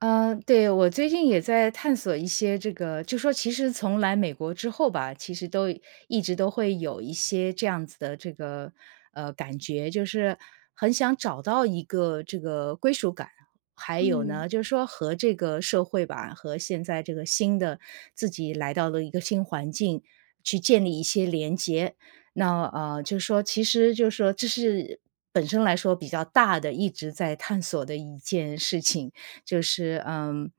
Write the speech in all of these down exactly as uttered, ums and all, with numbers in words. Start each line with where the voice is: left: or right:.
right: 呃，对，我最近也在探索一些这个就说其实从来美国之后吧，其实都一直都会有一些这样子的这个呃，感觉就是很想找到一个这个归属感。还有
left: 嗯。
right: 呢，就是说和这个社会吧，和现在这个新的自己来到了一个新环境，去建立一些连接。那呃，就说其实就说这是本身来说比较大的，一直在探索的一件事情，就是嗯，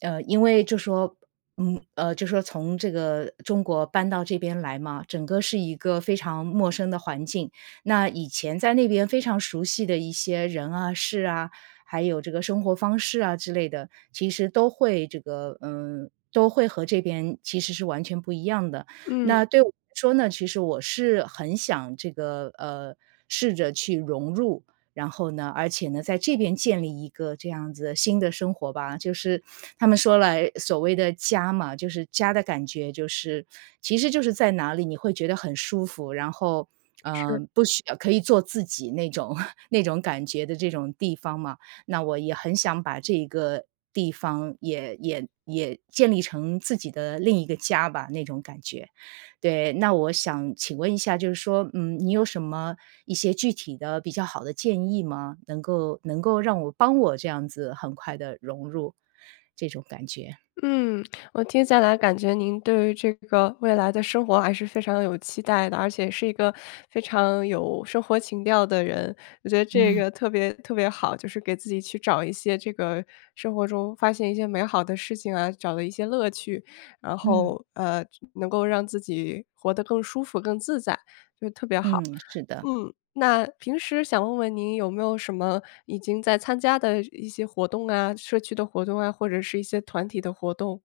right: 呃，因为就说嗯，呃，就说从这个中国搬到这边来嘛，整个是一个非常陌生的环境。那以前在那边非常熟悉的一些人啊、事啊，还有这个生活方式啊之类的，其实都会这个嗯，都会和这边其实是完全不一样的。
left: 嗯。
right: 那对我来说呢，其实我是很想这个呃，试着去融入，然后呢而且呢，在这边建立一个这样子的新的生活吧，就是他们说了所谓的家嘛，就是家的感觉，就是其实就是在哪里，你会觉得很舒服，然后，呃，
left: 是。
right: 不需要可以做自己那种。那种感觉的这种地方嘛。那我也很想把这一个地方也也也建立成自己的另一个家吧，那种感觉。对，那我想请问一下，就是说，嗯，你有什么一些具体的比较好的建议吗？能够能够让我帮我这样子很快地融入这种感觉。
left: 嗯，我听下来感觉您对于这个未来的生活还是非常地有期待的，而且是一个非常有生活情调的人，我觉得这
right: 嗯。
left: 个特别特别好，就是给自己去找一些这个生活中发现一些美好的事情啊，找了一些乐趣。然
right: 嗯。
left: 后，呃，能够让自己活得更舒服、更自在，就特别好。
right: 嗯，是的。
left: 嗯，那平时想问问您有没有什么已经在参加的一些活动啊？社区的活动啊？或者是一些团体的活动？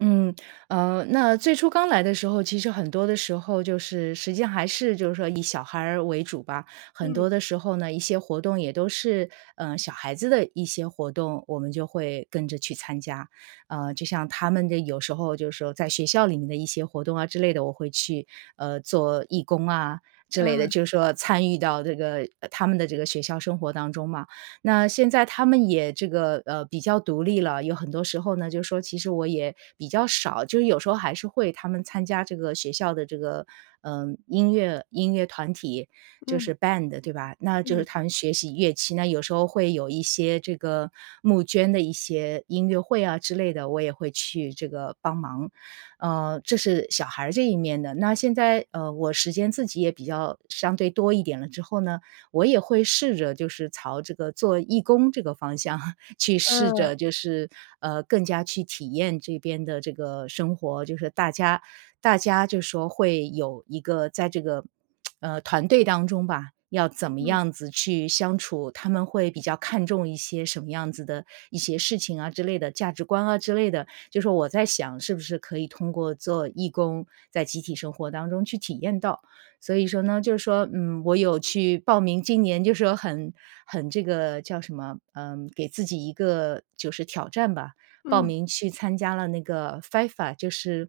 right: 嗯，呃那最初刚来的时候，其实很多的时候就是实际上还是就是说以小孩儿为主吧。很
left: 嗯。
right: 多的时候呢，一些活动也都是，呃小孩子的一些活动，我们就会跟着去参加。呃就像他们的有时候就是说在学校里面的一些活动啊之类的，我会去，呃做义工啊之类的，
left: 嗯。
right: 就是说参与到这个他们的这个学校生活当中嘛。那现在他们也这个，呃比较独立了，有很多时候呢，就说其实我也比较少就是有时候还是会他们参加这个学校的这个，呃，音乐音乐团体，就
left: 嗯。
right: 是 band，对吧？那就是
left: 嗯。
right: 他们学习乐器，那有时候会有一些这个募捐的一些音乐会啊之类的，我也会去这个帮忙。呃这是小孩儿这一面的。那现在，呃，我时间自己也比较相对多一点了之后呢，我也会试着就是朝这个做义工这个方向，去试
left: 嗯。
right: 着就是，呃更加去体验这边的这个生活，就是大家大家就说会有一个在这个，呃，团队当中吧，要怎么
left: 嗯。
right: 样子去相处，他们会比较看重一些什么样子的，一些事情啊之类的，价值观啊之类的。就说我在想是不是可以通过做义工，在集体生活当中去体验到？所以说呢，就是说，嗯，我有去报名今年就是说很很这个叫什么，呃，给自己一个就是挑战吧，报
left: 嗯。
right: 名去参加了那个 FIFA，就是，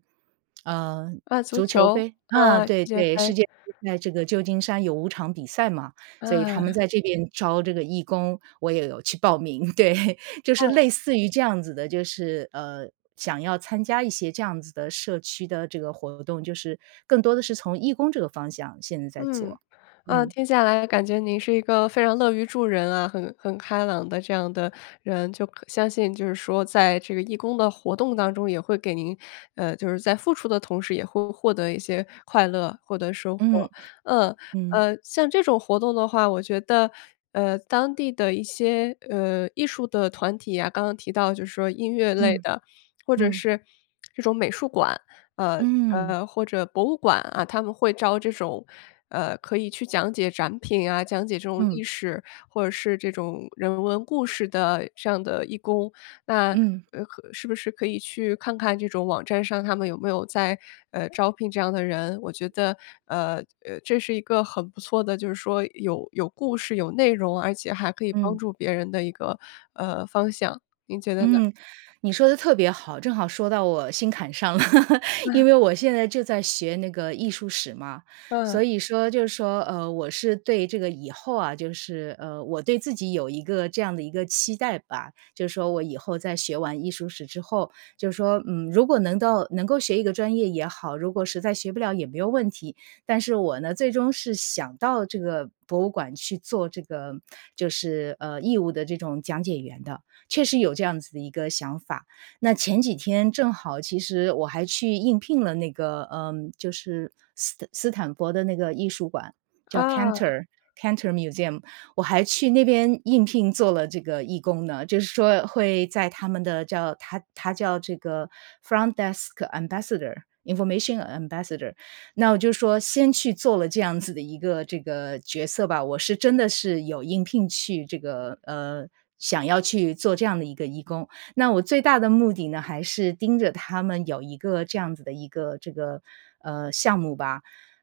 right: 呃，
left: 啊，足
right: 足球
left: 球，
right: 杯啊，
left: 呃，世
right: 对
left: 界
right: 对，世
left: 杯。
right: 界杯在这个旧金山有五场比赛嘛，所以他们
left: 嗯。
right: 在这边招这个义工，我也有去报名。对，就是
left: 嗯。
right: 类似于这样子的，就是，呃，想要参加一些这样子的社区的这个活动，就是更多的是从义工这个方向，现在在
left: 嗯，
right: 做，
left: 呃，
right: 嗯。
left: 听下来感觉您是一个非常乐于助人啊，很很开朗的这样的人。就可相信就是说在这个义工的活动当中，也会给您，呃，就是在付出的同时也会获得一些快乐获得收获。
right: 嗯，
left: 呃
right: 嗯。
left: 呃，像这种活动的话，我觉得，呃，当地的一些，呃，艺术的团体啊，刚刚提到就说音乐类
right: 嗯，
left: 的，或者
right: 嗯。
left: 是这种美术馆，呃
right: 嗯。
left: 呃，或者博物馆啊，他们会招这种，呃，可以去讲解展品啊，讲解这种
right: 嗯。
left: 历史或者是这种人文故事的这样的义工。那，
right: 嗯。
left: 呃和是不是可以去看看这种网站上他们有没有在，呃，招聘这样的人？我觉得，呃呃，这是一个很不错的，就是说有有故事、有内容，而且还可以帮
right: 嗯。
left: 助别人的一个，呃，方向，您觉得呢？
right: 嗯，你说得特别好，正好说到我心坎上了。
left: 嗯。
right: 因为我现在就在学那个艺术史嘛，所
left: 嗯。
right: 以说，就是说，呃，我是对这个以后啊，就是，呃，我对自己有一个这样的一个期待吧，就是说我以后在学完艺术史之后就说，嗯，如果能到能够学一个专业也好，如果实在学不了也没有问题。但是我呢，最终是想到这个博物馆去做这个就是，呃，义务的这种讲解员的，确实有这样子的一个想法。那前几天正好其实我还去应聘了那个，呃，就是斯斯坦佛的那个艺术馆，叫
left: 啊。
right: Cantor Cantor Museum，我还去那边应聘做了这个义工呢。就是说会在他们的叫它它叫这个 front desk ambassador，information ambassador。那我就说先去做了这样子的一个这个角色吧，我是真的是有应聘去这个呃，想要去做这样的一个义工。那我最大的目的呢，还是盯着他们有一个这样子的一个这个，呃，项目吧，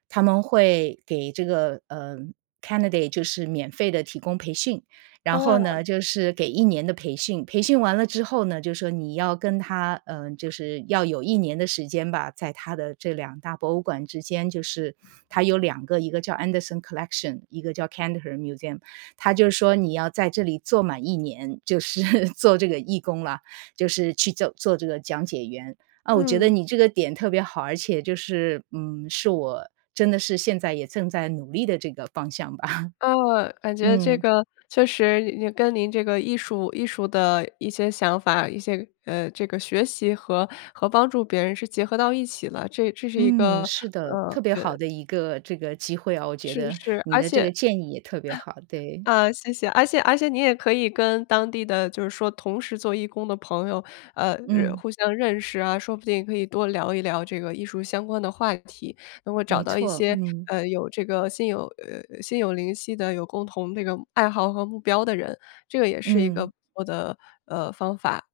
right: 他们会给这个，呃，candidate 就是免费地提供培训。然后
left: 啊。
right: 呢，就是给一年的培训，培训完了之后呢，就说你要跟它，呃，就是要有一年的时间吧，在它的这两大博物馆之间，就是它有两个，一个叫 Anderson Collection，一个叫 Cantor Museum。它就是说你要在这里做满一年，就是做这个义工了，就是去做做这个讲解员。啊，我觉得
left: 嗯。
right: 你这个点特别好，而且就是，嗯，是我真的是现在也正在努力的这个方向吧。
left: 啊，感觉这
right: 嗯。
left: 个确实跟您这个艺术艺术的一些想法，一些，呃，这个学习和和帮助别人是结合到一起了，这这是一
right: 嗯，
left: 个，
right: 是的，
left: 呃，
right: 特
left: 我
right: 别
left: 觉
right: 好
left: 得
right: 的一个这个机会啊，我觉
left: 是
right: 得
left: 是，
right: 你
left: 而
right: 的这
left: 且
right: 个 建议也特别好，对。
left: 啊，谢谢，而且而且你也可以跟当地的就是说同时做义工的朋友，呃，认
right: 嗯。
left: 互相认识啊，说不定可以多聊一聊这个艺术相关的话题，能够找
right: 没
left: 到一
right: 错，
left: 些，
right: 嗯。
left: 呃，有这个心有呃呃，心有灵犀的有共同这个爱好和目标的人，这个也是一个
right: 嗯。
left: 不错的，呃，方法。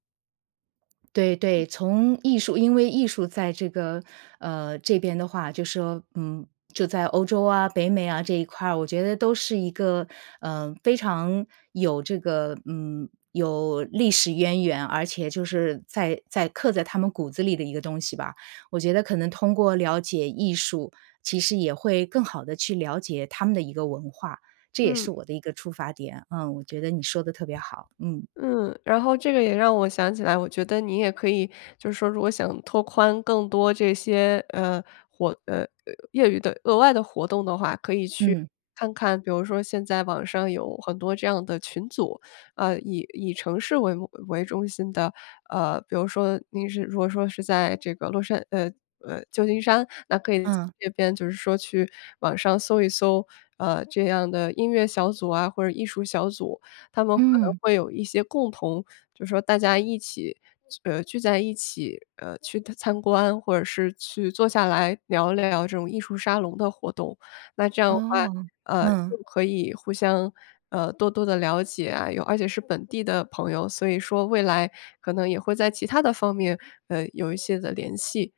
right: 对
left: 嗯。
right: 对，从艺术因为艺术在这个，呃，这边的话就说，嗯，就在欧洲啊，北美啊这一块儿，我觉得都是一个，呃，非常，有这个，嗯，有历史渊源。而且就是在在刻在他们骨子里的一个东西吧。我觉得可能通过了解艺术，其实也会更好地去了解他们的一个文化，这也
left: 嗯。
right: 是我的一个出发点。嗯，我觉得你说得特别好，嗯。
left: 嗯，然后这个也让我想起来，我觉得你也可以，就是说如果想拓宽更多这些，呃，活呃，业余的额外的活动的话，可以去，
right: 嗯。
left: 看看，比如说现在网上有很多这样的群组，呃，以以城市为目为中心的。呃，比如说您是如果说是在这个洛杉呃呃，旧金山，那可以在
right: 嗯。
left: 这边就是说去网上搜一搜，呃，这样的音乐小组啊或者艺术小组。他们可能
right: 嗯。
left: 会有一些共同，就说大家一起聚呃，聚在一起，呃，去参观或者是去坐下来聊聊这种艺术沙龙的活动。那这样的话，
right: 哦，
left: 呃，就
right: 嗯。
left: 可以互相，呃，多多地了解啊，有而且是本地的朋友，所以说未来可能也会在其他的方面，呃，有一些的联系。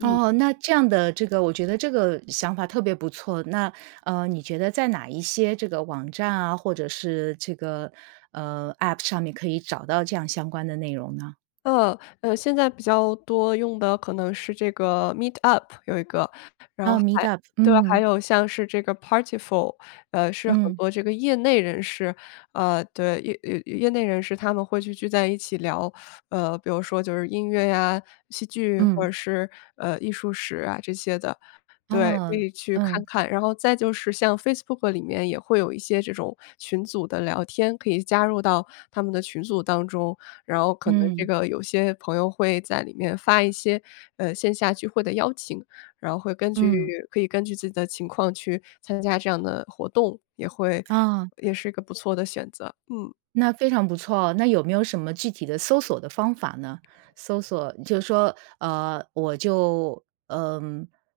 left: 嗯。
right: 哦，那这样的这个我觉得这个想法特别不错。那，呃，你觉得在哪一些这个网站啊，或者是这个，呃，App 上面可以找到这样相关的内容呢？
left: 呃呃，现在比较多用的可能是这个 Meetup，有一个。然后
right: 哦
left: 还
right: ，Meetup，
left: 对，还
right: 嗯。
left: 有像是这个 Partiful，呃，是很
right: 嗯。
left: 多这个业内人士，呃，对，业业业内人士他们会去聚在一起聊，呃，比如说就是音乐呀，戏剧或
right: 嗯。
left: 者是，呃，艺术史啊这些的。对，可
right: 哦，
left: 以去看
right: 嗯。
left: 看。然后再就是像 Facebook 里面也会有一些这种群组的聊天，可以加入到他们的群组当中。然后可能这
right: 嗯。
left: 个有些朋友会在里面发一些，呃，线下聚会的邀请，然后会根据
right: 嗯。
left: 可以根据自己的情况去参加这样的活动，也会
right: 哦。
left: 也是一个不错的选择。嗯。
right: 那非常不错，那有没有什么具体的搜索的方法呢？搜索就是说，呃，我就，呃，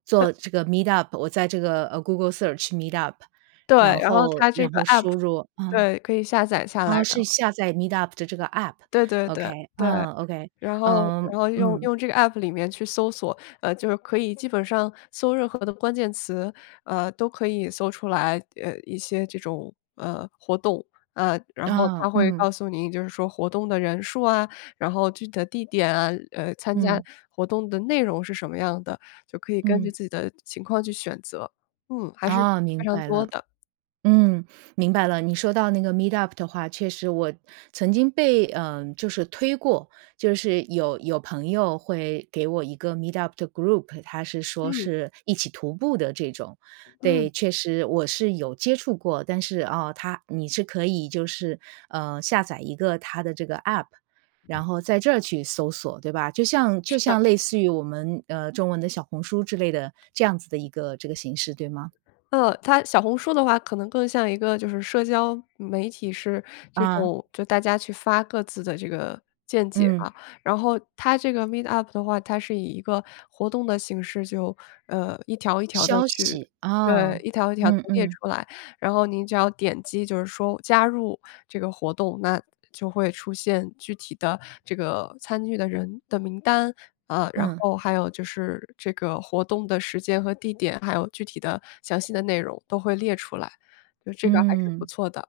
right: 做
left: 对。
right: 这个 Meetup，我在这个，呃，Google search Meetup，
left: 对，
right: 然
left: 然后
right: 后
left: 它这
right: 然
left: 个
right: 后
left: App，
right: 输入嗯，
left: 对，可以下载下来，
right: 哦，
left: 然
right: 是
left: 后
right: 下载 Meetup 的这个
left: 对对对，
right: App，Ok，
left: 对。
right: 啊，Ok，
left: 然后
right: 嗯
left: 然后，用
right: 嗯。
left: 用这个 App 里面去搜索，呃，就是可以基本上搜任何的关键词，呃，都可以搜出来，呃，一些这种，呃，活动。呃，然后
right: 嗯
left: 它会
right: 嗯。
left: 告诉你就是说活动的人数啊，然后具体的地点啊，呃，参加
right: 嗯。
left: 活动的内容是什么样的，就可以根
right: 嗯。
left: 据自己的情况去选择。嗯，还是
right: 哦，明
left: 非常
right: 白
left: 多
right: 了。
left: 的。
right: 嗯，明白了。你说到那个 Meetup 的话，确实我，曾经被，呃，就是推过。就是有有朋友会给我一个 Meetup 的 group，他是说
left: 嗯。
right: 是一起徒步的这种。
left: 嗯。
right: 对，确实我是有接触过。但是，啊，它你是可以就是，呃，下载一个它的这个 App，然后在这儿去搜索，对吧？就像就
left: 是的。
right: 像类似于我们，呃，中文的小红书之类的，这样子的一个这个形式，对吗？
left: 呃，它小红书的话可能更像一个就是社交，媒体是，这
right: 啊。
left: 种就大家去发各自的这个，见解
right: 嗯。
left: 啊。然后它这个 Meetup 的话，它是以一个活动的形式，就，呃，一条一条地
right: 消
left: 去，
right: 息，
left: 对，
right: 哦，
left: 一条一条地
right: 嗯
left: 列
right: 嗯。
left: 出来。然后您只要点击就是说加入这个活动，那就会出现具体的这个参与的人的名单。呃，然
right: 嗯。
left: 后还有就是这个活动的时间和地点，还有具体的、详细的内容都会列出来，就这个还是不
right: 嗯。
left: 错的。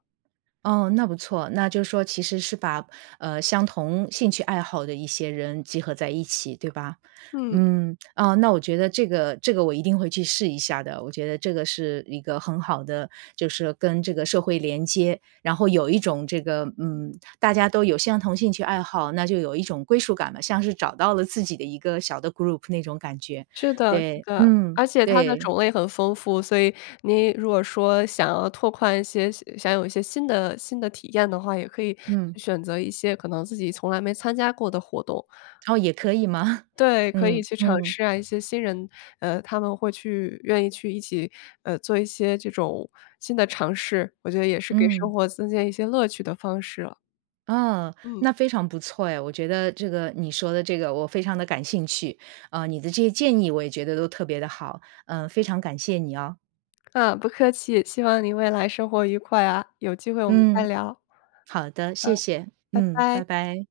right: 哦，那不错。那就是说其实是把，呃，相同兴趣爱好的一些人集合在一起，对吧？
left: 嗯。
right: 嗯，啊，那我觉得这个这个我一定会去试一下的。我觉得这个是一个很好的，就是跟这个社会连接。然后有一种这个，嗯，大家都有相同兴趣爱好，那就有一种归属感了，像是找到了自己的一个小的 group 那种感觉，
left: 是的是
right: 对，
left: 的，
right: 嗯，
left: 而且它的
right: 对。
left: 种类很丰富。所以，您如果说想要拓宽一些想有一些新的新的体验的话，也可以
right: 嗯。
left: 选择一些可能自己从来没参加过的活动。
right: 哦，也可以吗？
left: 对，可以
right: 嗯
left: 去尝
right: 嗯。
left: 试啊，一些新人，呃，他们会去愿意去一起，呃，做一些这种新的尝试。我觉得也是给
right: 嗯。
left: 生活增添一些乐趣的方式啊。
right: 嗯，
left: 嗯。
right: 那非常不错哎。我觉得这个你说的这个我非常地感兴趣，呃，你的这些建议我也觉得都特别地好。呃，非常感谢你哦。
left: 啊，不客气，希望您未来生活愉快啊，有机会我们再
right: 嗯。
left: 聊。
right: 好的，
left: 嗯，
right: 谢谢，
left: 拜
right: 嗯，拜
left: 拜。
right: 拜。